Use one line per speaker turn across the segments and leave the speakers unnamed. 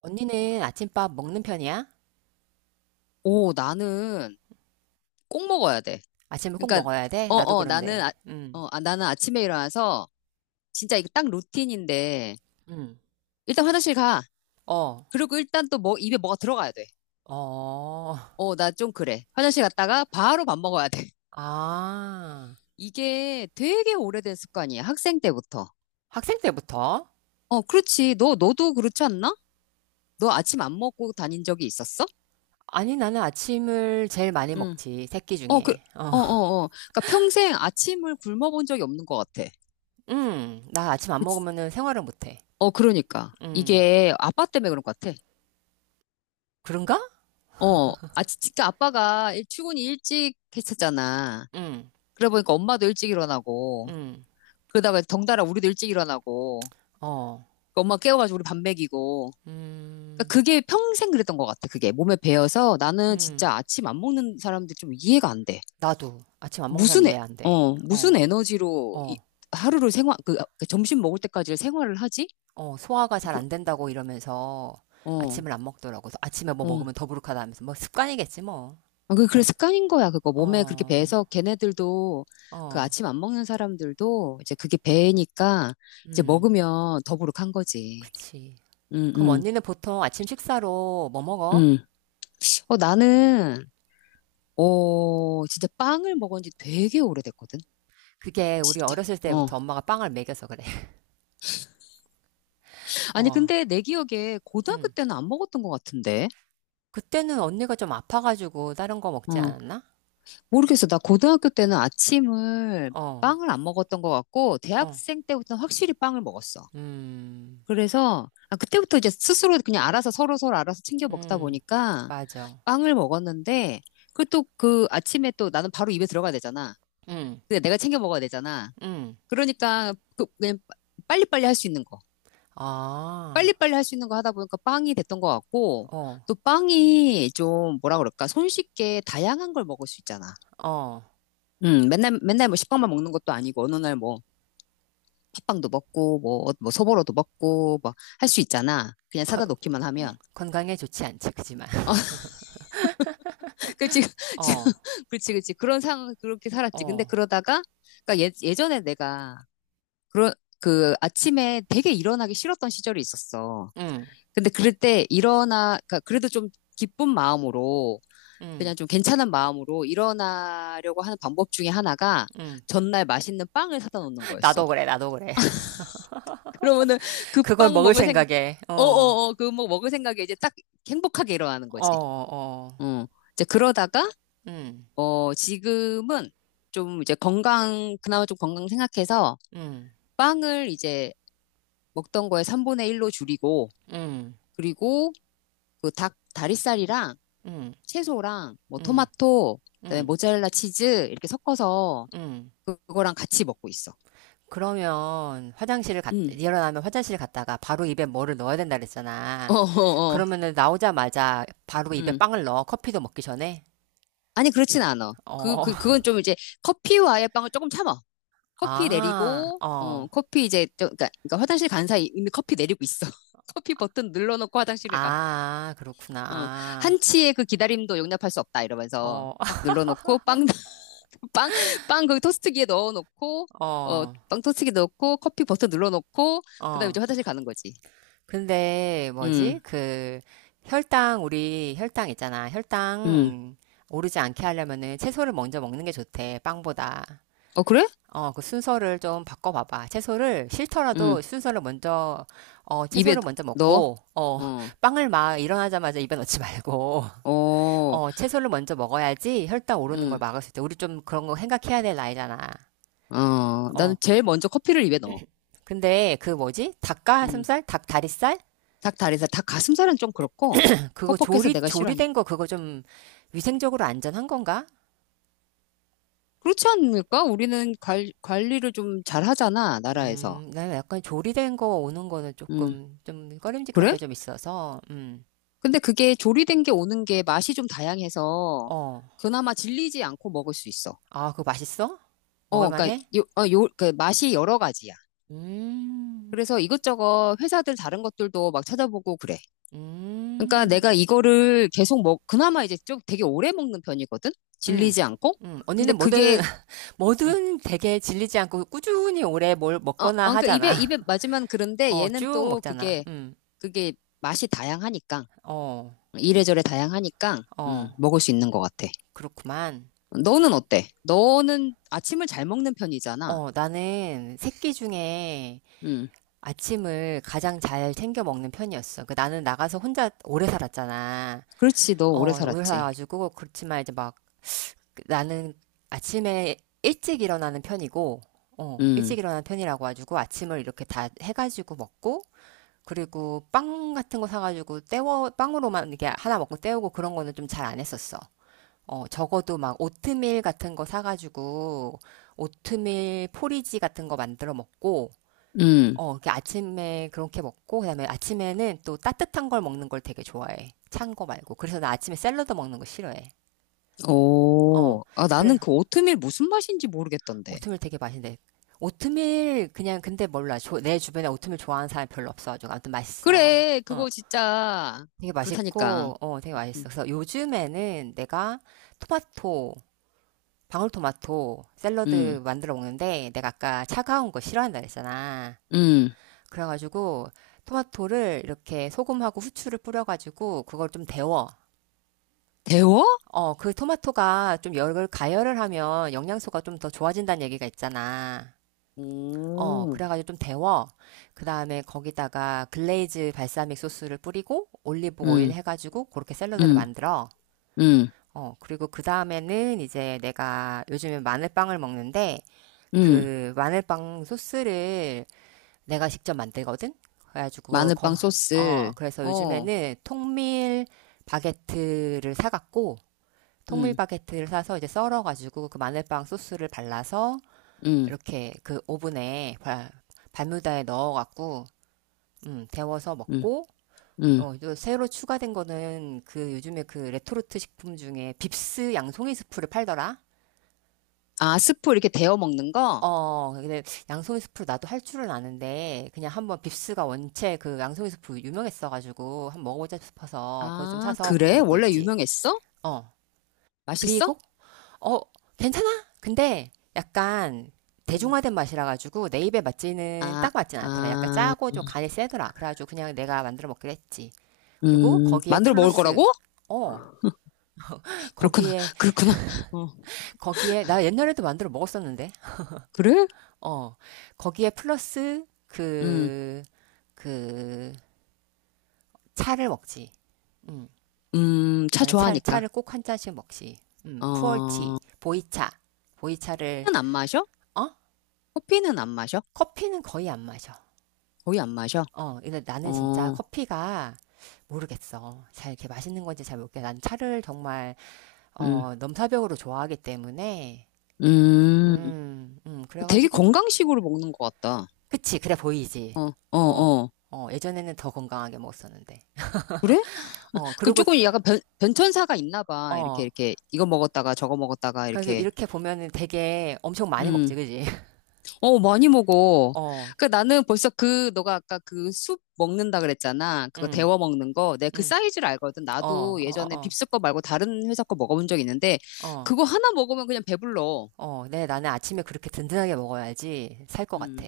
언니는 아침밥 먹는 편이야?
오, 나는 꼭 먹어야 돼.
아침을 꼭
그러니까,
먹어야 돼?
어,
나도
어, 나는,
그런데.
아, 어, 아, 나는 아침에 일어나서 진짜 이거 딱 루틴인데,
음.
일단 화장실 가.
어,
그리고 일단 또 뭐, 입에 뭐가 들어가야 돼.
어,
나 좀 그래. 화장실 갔다가 바로 밥 먹어야 돼.
아.
이게 되게 오래된 습관이야. 학생 때부터.
학생 때부터?
어, 그렇지. 너도 그렇지 않나? 너 아침 안 먹고 다닌 적이 있었어?
아니, 나는 아침을 제일 많이
응.
먹지. 새끼
어, 그,
중에. 어,
어, 어, 어. 그러니까 평생 아침을 굶어본 적이 없는 것 같아.
나 아침 안
그치?
먹으면은 생활을 못 해.
어, 그러니까.
음.
이게 아빠 때문에 그런 것 같아.
그런가?
진짜 아빠가 출근이 일찍 했었잖아.
음,
그러다 보니까 엄마도 일찍 일어나고,
음.
그러다가 덩달아 우리도 일찍 일어나고,
어,
그 엄마 깨워가지고 우리 밥 먹이고. 그러니까
음,
그게 평생 그랬던 것 같아, 그게. 몸에 배어서 나는
음.
진짜 아침 안 먹는 사람들 좀 이해가 안 돼.
나도 아침 안 먹는 사람
무슨,
이해
에,
안 돼.
어, 무슨
어,
에너지로
어.
하루를 생활, 그 점심 먹을 때까지 생활을 하지?
어, 소화가 잘
그,
안 된다고 이러면서
어,
아침을 안 먹더라고. 그래서 아침에 뭐
어.
먹으면 더부룩하다 하면서 뭐 습관이겠지 뭐.
그래, 습관인 거야, 그거. 몸에 그렇게
어,
배서 걔네들도 그
어,
아침 안 먹는 사람들도 이제 그게 배니까 이제
음,
먹으면 더부룩한 거지.
그치.
응,
그럼
응,
언니는 보통 아침 식사로 뭐 먹어?
응. 나는, 진짜 빵을 먹은 지 되게 오래됐거든.
그게 우리
진짜.
어렸을 때부터
어.
엄마가 빵을 먹여서 그래.
아니,
어,
근데 내 기억에 고등학교
음.
때는 안 먹었던 것 같은데.
그때는 언니가 좀 아파가지고 다른 거 먹지
어.
않았나?
모르겠어. 나 고등학교 때는 아침을
어,
빵을 안 먹었던 것 같고,
어,
대학생 때부터는 확실히 빵을 먹었어.
음,
그래서 그때부터 이제 스스로 그냥 알아서 서로 서로 알아서 챙겨 먹다
음,
보니까
맞아.
빵을 먹었는데 그또그 아침에 또 나는 바로 입에 들어가야 되잖아.
음,
근데 내가 챙겨 먹어야 되잖아.
음.
그러니까 그 그냥 빨리빨리 할 수 있는 거.
아,
빨리빨리 할 수 있는 거 하다 보니까 빵이 됐던 것 같고
어,
또 빵이 좀 뭐라 그럴까? 손쉽게 다양한 걸 먹을 수 있잖아.
어.
맨날 맨날 뭐 식빵만 먹는 것도 아니고 어느 날 뭐 팥빵도 먹고 뭐 뭐 소보로도 먹고 뭐 할 수 있잖아. 그냥
거-
사다 놓기만 하면. 어,
건강에 좋지 않지, 그지만.
그렇지,
어,
그렇지, 그렇지. 그런 상황, 그렇게 살았지. 근데
어,
그러다가, 그러니까 예전에 내가, 그런, 그 아침에 되게 일어나기 싫었던 시절이 있었어.
응,
근데 그럴 때 일어나, 그러니까 그래도 좀 기쁜 마음으로, 그냥
응,
좀 괜찮은 마음으로 일어나려고 하는 방법 중에 하나가
응.
전날 맛있는 빵을 사다 놓는 거였어.
나도 그래, 나도 그래.
그러면은 그
그걸
빵
먹을
먹을 생각,
생각에, 어,
그 뭐 먹을 생각에 이제 딱 행복하게 일어나는
어,
거지.
어,
어. 이제 그러다가,
응,
지금은 좀 이제 그나마 좀 건강 생각해서
응,
빵을 이제 먹던 거에 3분의 1로 줄이고,
응,
그리고 그 다리살이랑
응,
채소랑 뭐
응,
토마토, 그다음에
응,
모짜렐라 치즈 이렇게 섞어서
응.
그거랑 같이 먹고 있어.
그러면
음.
일어나면 화장실 갔다가 바로 입에 뭐를 넣어야 된다
어,
그랬잖아.
어, 어.
그러면은 나오자마자 바로 입에
음.
빵을 넣어. 커피도 먹기 전에.
아니, 그렇진 않아. 그,
어,
그, 그건 좀 이제 커피와의 빵을 조금 참아. 커피
아,
내리고,
어,
커피 이제, 그러니까 화장실 간 사이 이미 커피 내리고 있어. 커피 버튼 눌러놓고 화장실을 가.
아,
어,
그렇구나.
한치의 그 기다림도 용납할 수 없다 이러면서
어,
딱 눌러놓고 빵, 빵, 빵 거기 토스트기에 넣어놓고
어,
빵 토스트기에 넣고 커피 버튼 눌러놓고 그다음에
어.
이제 화장실 가는 거지.
근데
음,
뭐지? 그 혈당 우리 혈당 있잖아.
음.
혈당 오르지 않게 하려면은 채소를 먼저 먹는 게 좋대. 빵보다.
어 그래?
어, 그 순서를 좀 바꿔봐봐. 채소를
음.
싫더라도 순서를 먼저 어,
입에
채소를 먼저
넣어?
먹고 어,
어,
빵을 막 일어나자마자 입에 넣지 말고
어,
어, 채소를 먼저 먹어야지 혈당 오르는 걸
음.
막을 수 있대. 우리 좀 그런 거 생각해야 될 나이잖아.
나는
어.
제일 먼저 커피를 입에 넣어.
근데 그 뭐지?
음.
닭가슴살, 닭다리살
닭다리살, 닭가슴살은 좀 그렇고
그거
퍽퍽해서 내가 싫어하니까.
조리된 거 그거 좀 위생적으로 안전한 건가?
그렇지 않을까? 우리는 관리를 좀 잘하잖아, 나라에서.
나 약간 조리된 거 오는 거는
음.
조금 좀 꺼림직한
그래?
게 좀 있어서,
근데 그게 조리된 게 오는 게 맛이 좀 다양해서
어.
그나마 질리지 않고 먹을 수 있어.
아, 그거 맛있어? 먹을
그러니까
만해?
그 맛이 여러 가지야.
음,
그래서 이것저것 회사들 다른 것들도 막 찾아보고 그래. 그러니까
음,
내가 이거를 계속 그나마 이제 좀 되게 오래 먹는 편이거든?
음,
질리지 않고? 근데
언니는 뭐든,
그게, 응.
뭐든 되게 질리지 않고 꾸준히 오래 뭘 먹거나
그러니까
하잖아.
입에 맞으면 그런데
어,
얘는
쭉
또
먹잖아.
그게, 그게 맛이 다양하니까.
어,
이래저래 다양하니까,
어,
먹을 수 있는 것 같아.
그렇구만.
너는 어때? 너는 아침을 잘 먹는 편이잖아.
어, 나는 새끼 중에
음.
아침을 가장 잘 챙겨 먹는 편이었어. 그 나는 나가서 혼자 오래 살았잖아.
그렇지. 너
어,
오래
오래
살았지.
살아가지고 그렇지만 이제 막 나는 아침에 일찍 일어나는 편이고, 어,
음.
일찍 일어나는 편이라고 해가지고 아침을 이렇게 다 해가지고 먹고, 그리고 빵 같은 거 사가지고 때워, 빵으로만 이게 하나 먹고 때우고 그런 거는 좀 잘 안 했었어. 어, 적어도 막 오트밀 같은 거 사가지고 오트밀 포리지 같은 거 만들어 먹고,
음.
어, 그 아침에 그렇게 먹고, 그다음에 아침에는 또 따뜻한 걸 먹는 걸 되게 좋아해. 찬 거 말고. 그래서 나 아침에 샐러드 먹는 거 싫어해. 어,
오. 아,
그래.
나는 그 오트밀 무슨 맛인지 모르겠던데.
오트밀 되게 맛있는데. 오트밀, 그냥, 근데 몰라. 내 주변에 오트밀 좋아하는 사람 별로 없어가지고. 아무튼 맛있어.
그래.
어,
그거 진짜.
되게
그렇다니까.
맛있고, 어, 되게 맛있어. 그래서 요즘에는 내가 토마토, 방울토마토
음.
샐러드 만들어 먹는데, 내가 아까 차가운 거 싫어한다 그랬잖아.
음.
그래가지고 토마토를 이렇게 소금하고 후추를 뿌려가지고 그걸 좀 데워.
데워?
어, 그 토마토가 좀 열을 가열을 하면 영양소가 좀 더 좋아진다는 얘기가 있잖아. 어,
오.
그래가지고 좀 데워. 그 다음에 거기다가 글레이즈 발사믹 소스를 뿌리고 올리브 오일
음.
해가지고 그렇게 샐러드를
음.
만들어.
음.
어, 그리고 그 다음에는 이제 내가 요즘에 마늘빵을 먹는데
음.
그 마늘빵 소스를 내가 직접 만들거든? 그래가지고, 거,
마늘빵
어,
소스.
그래서
어.
요즘에는 통밀 바게트를 사갖고, 통밀
음.
바게트를 사서 이제 썰어가지고 그 마늘빵 소스를 발라서
음.
이렇게 그 오븐에 발뮤다에 넣어갖고, 데워서
음.
먹고,
음.
어, 또 새로 추가된 거는 그 요즘에 그 레토르트 식품 중에 빕스 양송이 스프를 팔더라?
아, 스프 이렇게 데워 먹는 거?
어, 근데 양송이 스프를 나도 할 줄은 아는데, 그냥 한번 빕스가 원체 그 양송이 스프 유명했어가지고, 한번 먹어보자 싶어서, 그거 좀
아,
사서 그렇게
그래?
먹고
원래
있지.
유명했어?
어.
맛있어?
그리고, 어, 괜찮아? 근데 약간
음.
대중화된 맛이라가지고,
아,
딱 맞진 않더라. 약간
아.
짜고 좀 간이 세더라. 그래가지고 그냥 내가 만들어 먹기로 했지. 그리고 거기에
만들어 먹을
플러스,
거라고?
어,
그렇구나,
거기에,
그렇구나. 어,
거기에, 나 옛날에도 만들어 먹었었는데.
그래?
어, 거기에 플러스
음,
그, 그, 차를 먹지.
차
나는 차,
좋아하니까.
차를 꼭 한 잔씩 먹지. 푸얼티,
어,
보이차. 보이차를,
커피는 안 마셔?
어?
커피는 안 마셔?
커피는 거의 안 마셔.
거의 안 마셔?
어, 근데 나는 진짜
어,
커피가 모르겠어. 잘 이렇게 맛있는 건지 잘 모르겠어. 난 차를 정말,
음,
어, 넘사벽으로 좋아하기 때문에,
음. 되게
그래가지고,
건강식으로 먹는 것 같다.
그치, 그래 보이지.
어,
어,
어.
어, 예전에는 더 건강하게 먹었었는데.
그래?
어,
그럼
그리고,
조금 약간 변천사가 있나 봐.
어,
이거 먹었다가 저거 먹었다가
그래서
이렇게.
이렇게 보면은 되게 엄청 많이 먹지,
음.
그지?
어, 많이 먹어.
어,
그러니까 나는 벌써 너가 아까 그 숲 먹는다 그랬잖아. 그거
음,
데워 먹는 거. 내가 그
음,
사이즈를 알거든.
어,
나도
어,
예전에
어,
빕스 거 말고 다른 회사 거 먹어본 적 있는데,
어, 어,
그거 하나 먹으면 그냥 배불러.
어. 네, 나는 아침에 그렇게 든든하게 먹어야지 살 것
음,
같아.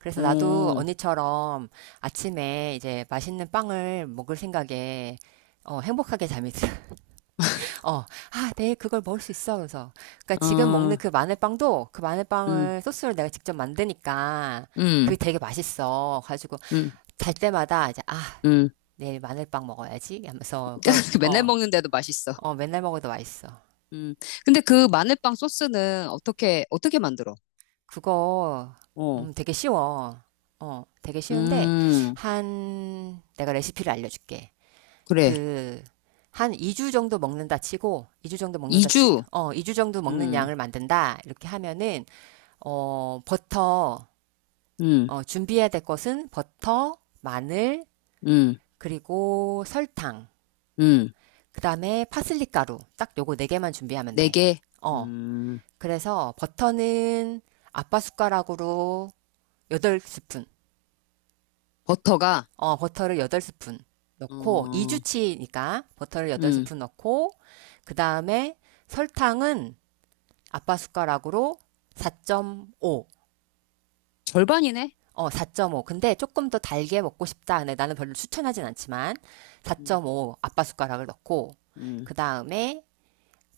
그래서 나도
오,
언니처럼 아침에 이제 맛있는 빵을 먹을 생각에 어, 행복하게 잠이 들어. 어, 아, 내일 그걸 먹을 수 있어. 그래서. 그러니까
어,
지금 먹는
아.
그 마늘빵도 그
음,
마늘빵을 소스를 내가 직접 만드니까 그게
음,
되게 맛있어. 가지고
음,
잘 때마다 이제 아,
음.
내일 마늘빵 먹어야지 하면서 그,
맨날
어,
먹는데도 맛있어.
어, 맨날 먹어도 맛있어.
음. 근데 그 마늘빵 소스는 어떻게 만들어?
그거
어,
되게 쉬워. 어, 되게 쉬운데
음,
한 내가 레시피를 알려줄게.
그래.
그 한 2주 정도 먹는다 치고 2주 정도 먹는다 치
이주
어, 2주 정도 먹는
음,
양을 만든다. 이렇게 하면은 어, 버터,
음,
어, 준비해야 될 것은 버터, 마늘,
음,
그리고 설탕,
음.
그 다음에 파슬리 가루. 딱 요거 네 개만 준비하면
네
돼.
개.
어,
음.
그래서 버터는 아빠 숟가락으로 8스푼,
버터가,
어, 버터를 8스푼 넣고,
어,
2주치니까 버터를
음,
8스푼 넣고, 그 다음에 설탕은 아빠 숟가락으로 4.5,
절반이네?
어, 사점오 근데 조금 더 달게 먹고 싶다. 네, 나는 별로 추천하진 않지만,
음,
4.5 아빠 숟가락을 넣고,
음.
그 다음에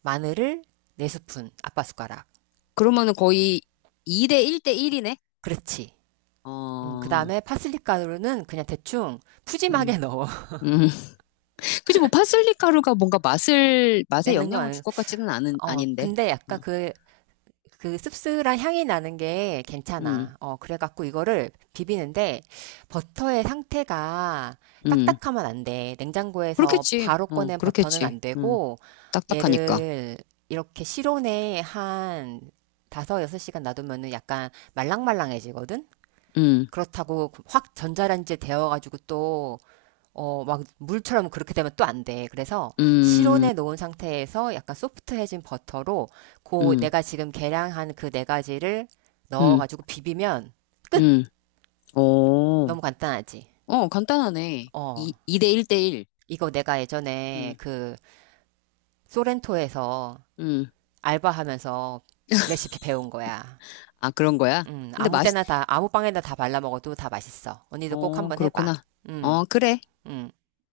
마늘을 4스푼 아빠 숟가락.
그러면은 거의 2대 1대 1이네?
그렇지. 그
어,
다음에 파슬리 가루는 그냥 대충
음,
푸짐하게 넣어.
음. 그치, 뭐, 파슬리 가루가 뭔가 맛에
내는 건
영향을 줄
아니고.
것 같지는
어,
아닌데.
근데
어,
약간 그, 그 씁쓸한 향이 나는 게
음,
괜찮아. 어, 그래갖고 이거를 비비는데 버터의 상태가
음.
딱딱하면 안 돼. 냉장고에서
그렇겠지.
바로
어,
꺼낸 버터는
그렇겠지.
안 되고
딱딱하니까.
얘를 이렇게 실온에 한 다섯 여섯 시간 놔두면은 약간 말랑말랑해지거든?
음,
그렇다고 확 전자레인지에 데워가지고 또, 어, 막 물처럼 그렇게 되면 또 안 돼. 그래서
음,
실온에 놓은 상태에서 약간 소프트해진 버터로 그
음,
내가 지금 계량한 그 네 가지를
음,
넣어가지고 비비면 끝!
음. 오,
너무 간단하지.
어, 간단하네. 2,
어.
이대 1대 1.
이거 내가 예전에
음,
그 소렌토에서
음.
알바하면서 레시피 배운 거야.
아, 그런 거야? 근데
아무
맛이
때나 다, 아무 빵에나 다 발라 먹어도 다 맛있어. 언니도 꼭
어,
한번 해봐.
그렇구나. 어,
음,
그래.
음.